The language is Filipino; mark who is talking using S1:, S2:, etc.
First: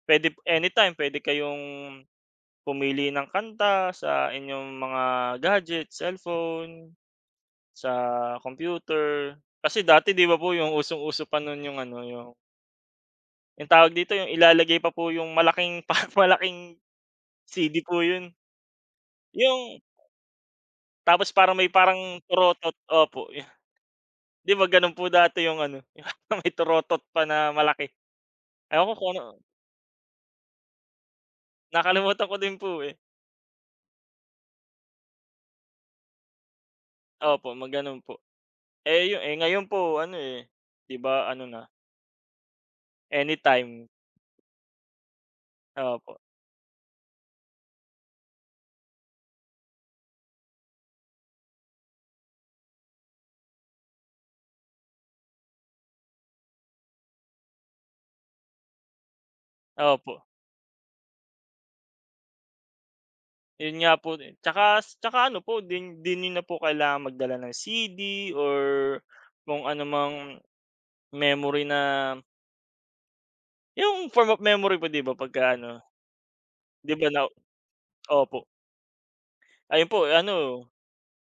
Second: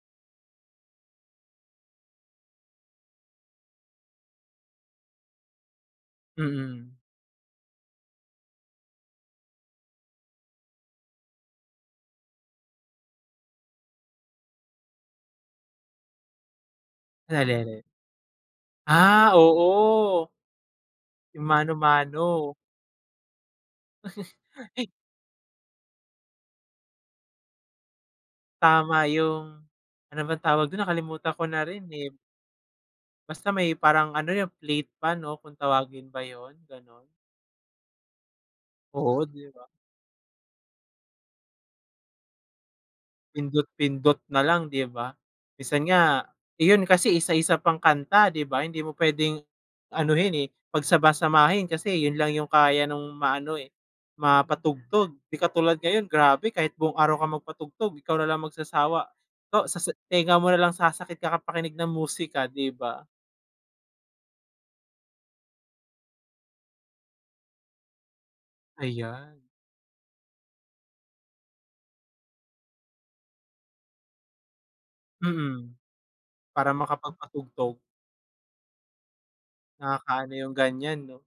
S1: Pwede anytime, pwede kayong pumili ng kanta sa inyong mga gadget,
S2: Mm.
S1: cellphone, sa computer. Kasi dati, di ba po yung usong-uso pa nun yung ano, yung yung tawag dito? Yung ilalagay pa po yung malaking parang malaking CD
S2: Nalele
S1: po yun.
S2: Ah,
S1: Yung
S2: oo.
S1: Tapos
S2: Yung
S1: parang may parang
S2: mano-mano.
S1: torotot. Opo, yu di ba ganun po dati yung ano, yung may torotot pa na malaki. Ewan ko
S2: Tama,
S1: kung ano
S2: yung ano bang tawag dun? Nakalimutan ko na rin, eh.
S1: Nakalimutan ko din po, eh.
S2: Basta may parang ano, yung plate pa 'no, kung tawagin ba yun? Ganun.
S1: Opo, ma-gano'n po. Eh, yu
S2: Oo,
S1: eh,
S2: di ba?
S1: ngayon po ano, eh, di ba, ano na anytime.
S2: Pindot-pindot na lang, di ba. Minsan
S1: Opo.
S2: nga yun kasi isa-isa pang kanta, di ba? Hindi mo pwedeng anohin, eh, pagsama-samahin kasi yun lang yung kaya nung maano, eh, mapatugtog. Di katulad ngayon, grabe, kahit buong araw kang magpatugtog, ikaw na lang magsasawa. So, sa sa
S1: Opo.
S2: tenga mo nalang sasakit kakapakinig ng musika, di ba?
S1: Yun nga po din. Tsaka s tsaka ano po, din di niyo na po kailangan magdala ng CD or
S2: Ayan.
S1: kung anumang memory na yung form of memory po, di ba, pagka
S2: Mm.
S1: ano.
S2: Para
S1: Di ba na
S2: makapagpatugtog.
S1: opo. Ayun po
S2: Nakaka-ano yung
S1: ano
S2: ganyan 'no?